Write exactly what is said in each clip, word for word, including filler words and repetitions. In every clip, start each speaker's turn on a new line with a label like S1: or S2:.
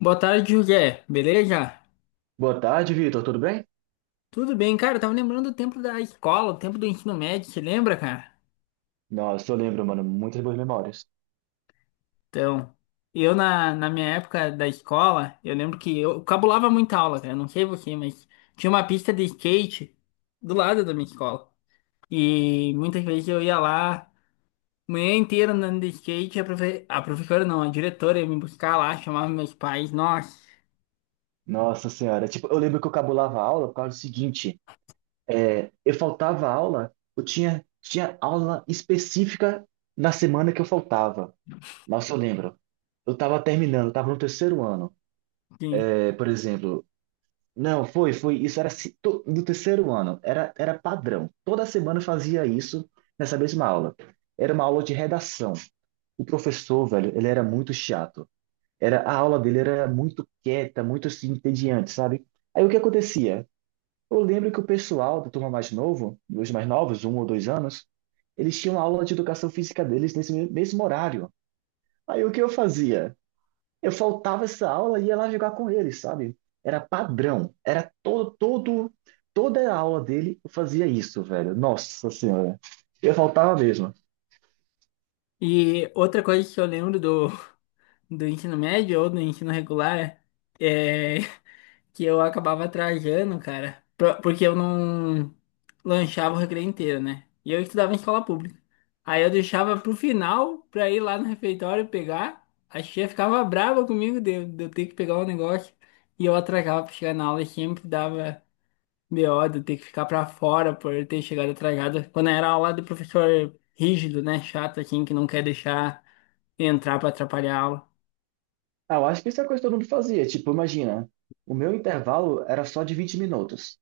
S1: Boa tarde, José. Beleza?
S2: Boa tarde, Vitor. Tudo bem?
S1: Tudo bem, cara. Eu tava lembrando do tempo da escola, o tempo do ensino médio, você lembra, cara?
S2: Nossa, eu lembro, mano, muitas boas memórias.
S1: Então, eu na, na minha época da escola, eu lembro que eu cabulava muita aula, cara. Não sei você, mas tinha uma pista de skate do lado da minha escola. E muitas vezes eu ia lá, manhã inteira andando de skate, a, profe... a professora não, a diretora ia me buscar lá, chamava meus pais, nossa.
S2: Nossa senhora, tipo, eu lembro que eu cabulava a aula por causa do seguinte, é, eu faltava aula, eu tinha, tinha aula específica na semana que eu faltava. Nossa, eu lembro. Eu tava terminando, tava no terceiro ano.
S1: Sim.
S2: É, por exemplo, não, foi, foi, isso era se- to- no terceiro ano, era, era padrão. Toda semana eu fazia isso nessa mesma aula. Era uma aula de redação. O professor, velho, ele era muito chato. Era, a aula dele era muito quieta, muito assim, entediante, sabe? Aí o que acontecia? Eu lembro que o pessoal da turma mais novo, dos mais novos, um ou dois anos, eles tinham aula de educação física deles nesse me- mesmo horário. Aí o que eu fazia? Eu faltava essa aula e ia lá jogar com eles, sabe? Era padrão, era todo, todo, toda a aula dele eu fazia isso, velho. Nossa Senhora, eu faltava mesmo.
S1: E outra coisa que eu lembro do, do ensino médio ou do ensino regular é. que eu acabava atrasando, cara, pro- porque eu não lanchava o recreio inteiro, né? E eu estudava em escola pública. Aí eu deixava pro final pra ir lá no refeitório pegar. A tia ficava brava comigo de, eu- de eu ter que pegar o negócio. E eu atrasava pra chegar na aula e sempre dava B O de eu ter que ficar pra fora por eu ter chegado atrasado. Quando era aula do professor rígido, né? Chato, assim, que não quer deixar entrar pra atrapalhar a aula.
S2: Ah, eu acho que isso é a coisa que todo mundo fazia. Tipo, imagina, o meu intervalo era só de vinte minutos.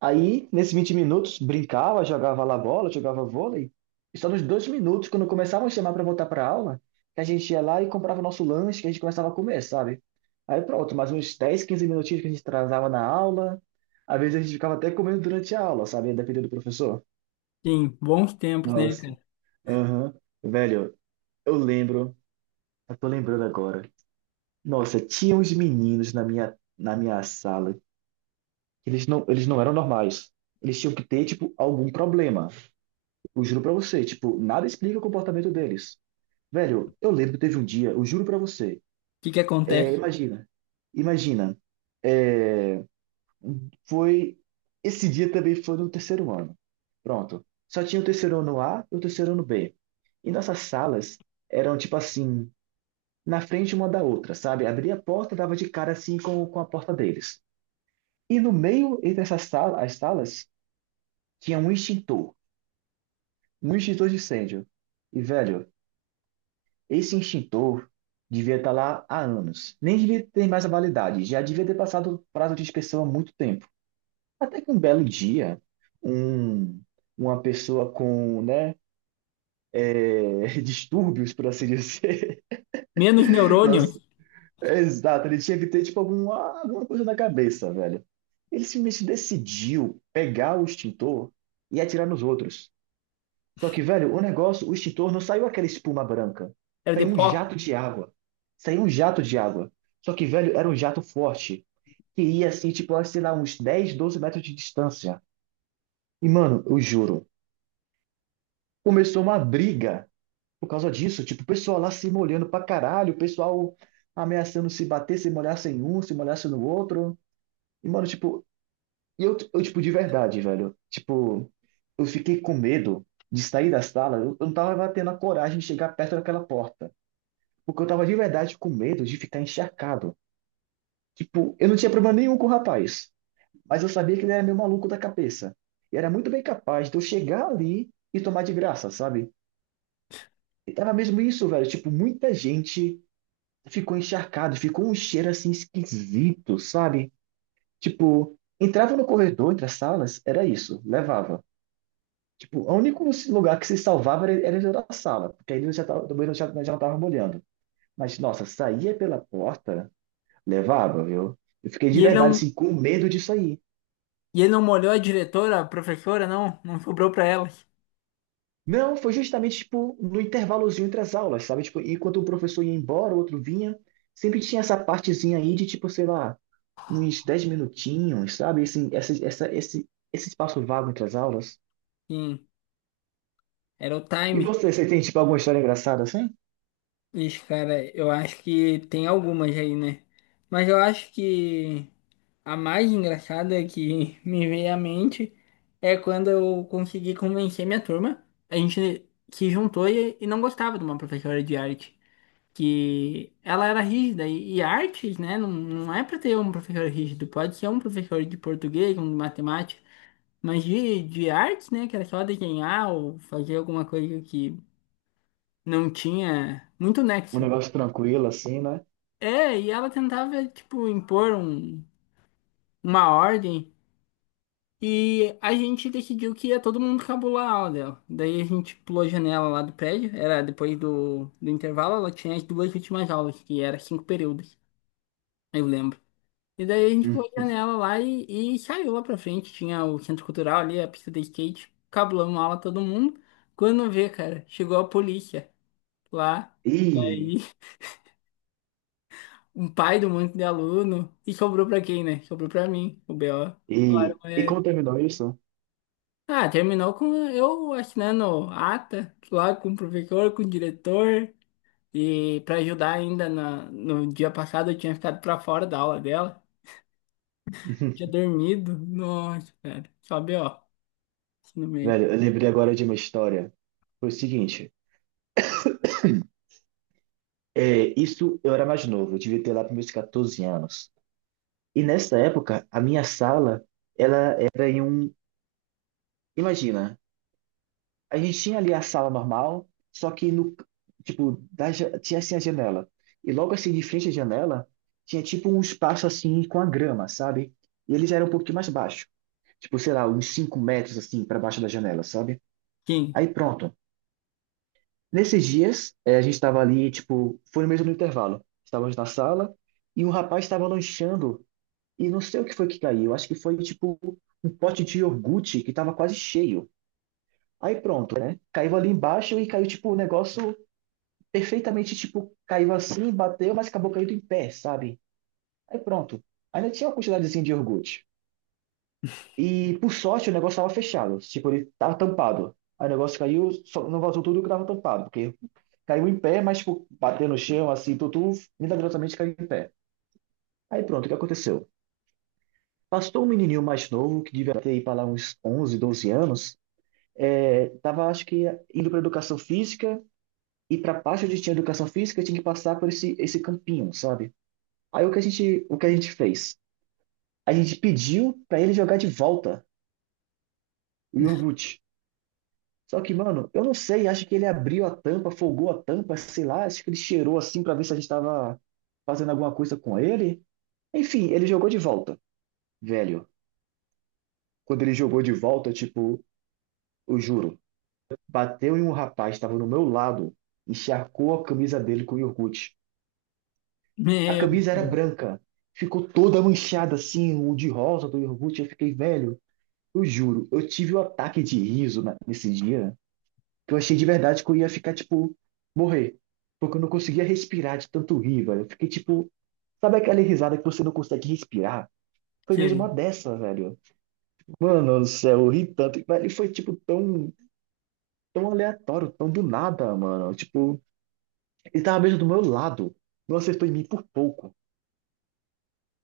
S2: Aí, nesses vinte minutos, brincava, jogava lá bola, jogava vôlei. E só nos dois minutos, quando começavam a chamar para voltar para aula, que a gente ia lá e comprava o nosso lanche, que a gente começava a comer, sabe? Aí pronto, mais uns dez, quinze minutinhos que a gente atrasava na aula. Às vezes a gente ficava até comendo durante a aula, sabe? Dependendo do professor.
S1: Sim, bons tempos, né, cara?
S2: Nossa,
S1: O
S2: aham. Velho, eu lembro, eu tô lembrando agora. Nossa, tinha uns meninos na minha, na minha sala, que eles não, eles não eram normais. Eles tinham que ter, tipo, algum problema. Eu juro pra você, tipo, nada explica o comportamento deles. Velho, eu lembro que teve um dia, eu juro pra você,
S1: que que
S2: é,
S1: acontece?
S2: imagina, imagina, é, foi, esse dia também foi no terceiro ano, pronto. Só tinha o terceiro ano A e o terceiro ano B. E nossas salas eram, tipo assim, na frente uma da outra, sabe? Abria a porta, dava de cara assim com, com a porta deles. E no meio entre essas salas, as salas, tinha um extintor, um extintor de incêndio. E, velho, esse extintor devia estar lá há anos. Nem devia ter mais a validade, já devia ter passado o prazo de inspeção há muito tempo. Até que um belo dia, um, uma pessoa com, né, é, distúrbios, por assim dizer.
S1: Menos neurônios.
S2: Nossa, é exato, ele tinha que ter, tipo, alguma, alguma coisa na cabeça, velho. Ele simplesmente decidiu pegar o extintor e atirar nos outros. Só que, velho, o negócio, o extintor não saiu aquela espuma branca.
S1: Era de
S2: Saiu um
S1: pó.
S2: jato de água. Saiu um jato de água. Só que, velho, era um jato forte. Que ia assim, tipo, sei lá, uns dez, doze metros de distância. E, mano, eu juro, começou uma briga por causa disso. Tipo, o pessoal lá se molhando pra caralho, o pessoal ameaçando se bater, se molhasse em um, se molhasse no outro. E, mano, tipo, e eu, eu, tipo, de verdade, velho. Tipo, eu fiquei com medo de sair da sala. Eu eu não tava tendo a coragem de chegar perto daquela porta. Porque eu tava de verdade com medo de ficar encharcado. Tipo, eu não tinha problema nenhum com o rapaz, mas eu sabia que ele era meio maluco da cabeça. E era muito bem capaz de eu chegar ali e tomar de graça, sabe? E tava mesmo isso, velho. Tipo, muita gente ficou encharcado, ficou um cheiro assim esquisito, sabe? Tipo, entrava no corredor, entre as salas, era isso, levava. Tipo, o único lugar que se salvava era, era dentro da sala, porque aí eu já tava, também eu já, já não tava molhando. Mas, nossa, saía pela porta. Levava, viu? Eu fiquei de
S1: E ele
S2: verdade,
S1: não,
S2: assim, com medo disso aí.
S1: e ele não molhou a diretora, a professora, não. Não sobrou pra ela.
S2: Não, foi justamente, tipo, no intervalozinho entre as aulas, sabe? Tipo, enquanto um professor ia embora, o outro vinha, sempre tinha essa partezinha aí de, tipo, sei lá, uns dez minutinhos, sabe? Assim, essa, essa, esse, esse espaço vago entre as aulas.
S1: Sim, era o
S2: E
S1: time.
S2: você, você tem, tipo, alguma história engraçada, assim?
S1: Ixi, cara, eu acho que tem algumas aí, né? Mas eu acho que a mais engraçada que me veio à mente é quando eu consegui convencer minha turma. A gente se juntou e, e não gostava de uma professora de arte. Que ela era rígida. E, e artes, né? Não, não é pra ter um professor rígido. Pode ser um professor de português, um de matemática. Mas de, de artes, né? Que era só desenhar ou fazer alguma coisa que não tinha muito
S2: Um
S1: nexo.
S2: negócio tranquilo, assim, né?
S1: É, e ela tentava, tipo, impor um, uma ordem. E a gente decidiu que ia todo mundo cabular a aula dela. Daí a gente pulou a janela lá do prédio. Era depois do, do intervalo, ela tinha as duas últimas aulas, que era cinco períodos, eu lembro. E daí a gente
S2: Hum.
S1: pulou a janela lá e, e saiu lá pra frente. Tinha o centro cultural ali, a pista de skate. Cabulamos aula todo mundo. Quando vê, cara, chegou a polícia lá.
S2: E,
S1: Aí, um pai do monte de aluno. E sobrou pra quem, né? Sobrou pra mim, o B O.
S2: e, e
S1: É,
S2: como terminou isso?
S1: ah, terminou com eu assinando ata lá com o professor, com o diretor. E pra ajudar ainda na, no dia passado eu tinha ficado pra fora da aula dela. Tinha dormido. Nossa, cara. Só B O, assim, no meio.
S2: Velho, eu lembrei agora de uma história. Foi o seguinte. É, isso eu era mais novo, eu devia ter lá para meus quatorze anos. E nessa época, a minha sala, ela era em um. Imagina, a gente tinha ali a sala normal, só que no. Tipo, da ja- tinha assim a janela. E logo assim, de frente à janela, tinha tipo um espaço assim com a grama, sabe? E eles eram um pouquinho mais baixo. Tipo, sei lá, uns cinco metros assim para baixo da janela, sabe?
S1: Quem?
S2: Aí pronto. Nesses dias, eh, a gente estava ali, tipo, foi mesmo no intervalo. Estávamos na sala e um rapaz estava lanchando. E não sei o que foi que caiu. Acho que foi tipo um pote de iogurte que tava quase cheio. Aí pronto, né? Caiu ali embaixo e caiu tipo um negócio perfeitamente tipo caiu assim, bateu, mas acabou caindo em pé, sabe? Aí pronto. Ainda tinha uma quantidadezinha de iogurte. E por sorte o negócio tava fechado, tipo ele tava tampado. Aí o negócio caiu, só- não vazou tudo que tava tampado, porque caiu em pé, mas tipo bateu no chão assim, tudo milagrosamente caiu em pé. Aí pronto, o que aconteceu? Pastor, um menininho mais novo, que devia ter aí para lá uns onze, doze anos, é, tava, acho que, indo para educação física, e para a parte onde tinha educação física, tinha que passar por esse, esse campinho, sabe? Aí o que a gente, o que a gente fez? A gente pediu para ele jogar de volta o iogurte. Só que, mano, eu não sei, acho que ele abriu a tampa, folgou a tampa, sei lá, acho que ele cheirou assim para ver se a gente estava fazendo alguma coisa com ele. Enfim, ele jogou de volta, velho. Quando ele jogou de volta, tipo, eu juro. Bateu em um rapaz que estava no meu lado, e encharcou a camisa dele com iogurte. A
S1: Meu
S2: camisa era
S1: Deus.
S2: branca, ficou toda manchada assim, o de rosa do iogurte. Eu fiquei velho. Eu juro, eu tive um ataque de riso na- nesse dia, que eu achei de verdade que eu ia ficar, tipo, morrer. Porque eu não conseguia respirar de tanto rir, velho. Eu fiquei, tipo, sabe aquela risada que você não consegue respirar? Foi mesmo uma
S1: Sei.
S2: dessa, velho. Mano do céu, eu ri tanto. Velho, e foi, tipo, tão, tão aleatório, tão do nada, mano. Tipo, ele tava mesmo do meu lado. Não acertou em mim por pouco.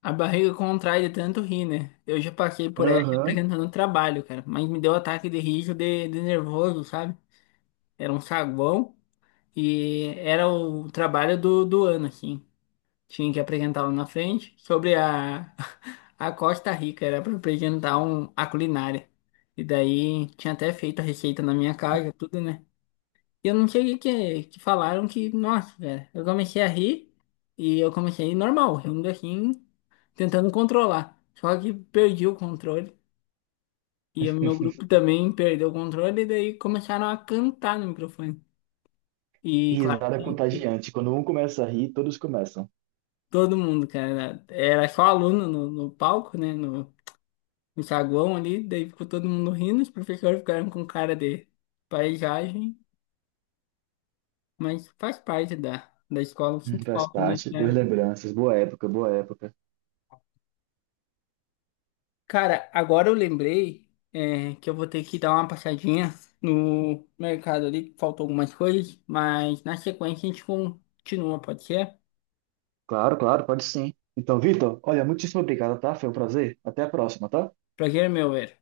S1: A barriga contrai de tanto rir, né? Eu já passei por essa
S2: Aham.
S1: apresentando trabalho, cara. Mas me deu ataque de riso de, de nervoso, sabe? Era um saguão e era o trabalho do, do ano, assim. Tinha que apresentar lá na frente sobre a, a Costa Rica. Era para apresentar um, a culinária. E daí tinha até feito a receita na minha casa, tudo, né? E eu não sei o que, que falaram que, nossa, velho, eu comecei a rir e eu comecei normal, rindo assim, tentando controlar. Só que perdi o controle e o meu grupo também perdeu o controle e daí começaram a cantar no microfone. E claro
S2: Risada
S1: que
S2: contagiante. Quando um começa a rir, todos começam.
S1: todo mundo, cara, era só aluno no, no palco, né, no, no saguão ali, daí ficou todo mundo rindo, os professores ficaram com cara de paisagem, mas faz parte da, da escola, eu
S2: Hum.
S1: sinto
S2: Faz
S1: falta, né?
S2: parte. Boas lembranças. Boa época, boa época.
S1: Cara, agora eu lembrei, é, que eu vou ter que dar uma passadinha no mercado ali, que faltou algumas coisas, mas na sequência a gente continua, pode ser?
S2: Claro, claro, pode sim. Então, Vitor, olha, muitíssimo obrigado, tá? Foi um prazer. Até a próxima, tá?
S1: Prazer, é meu, velho.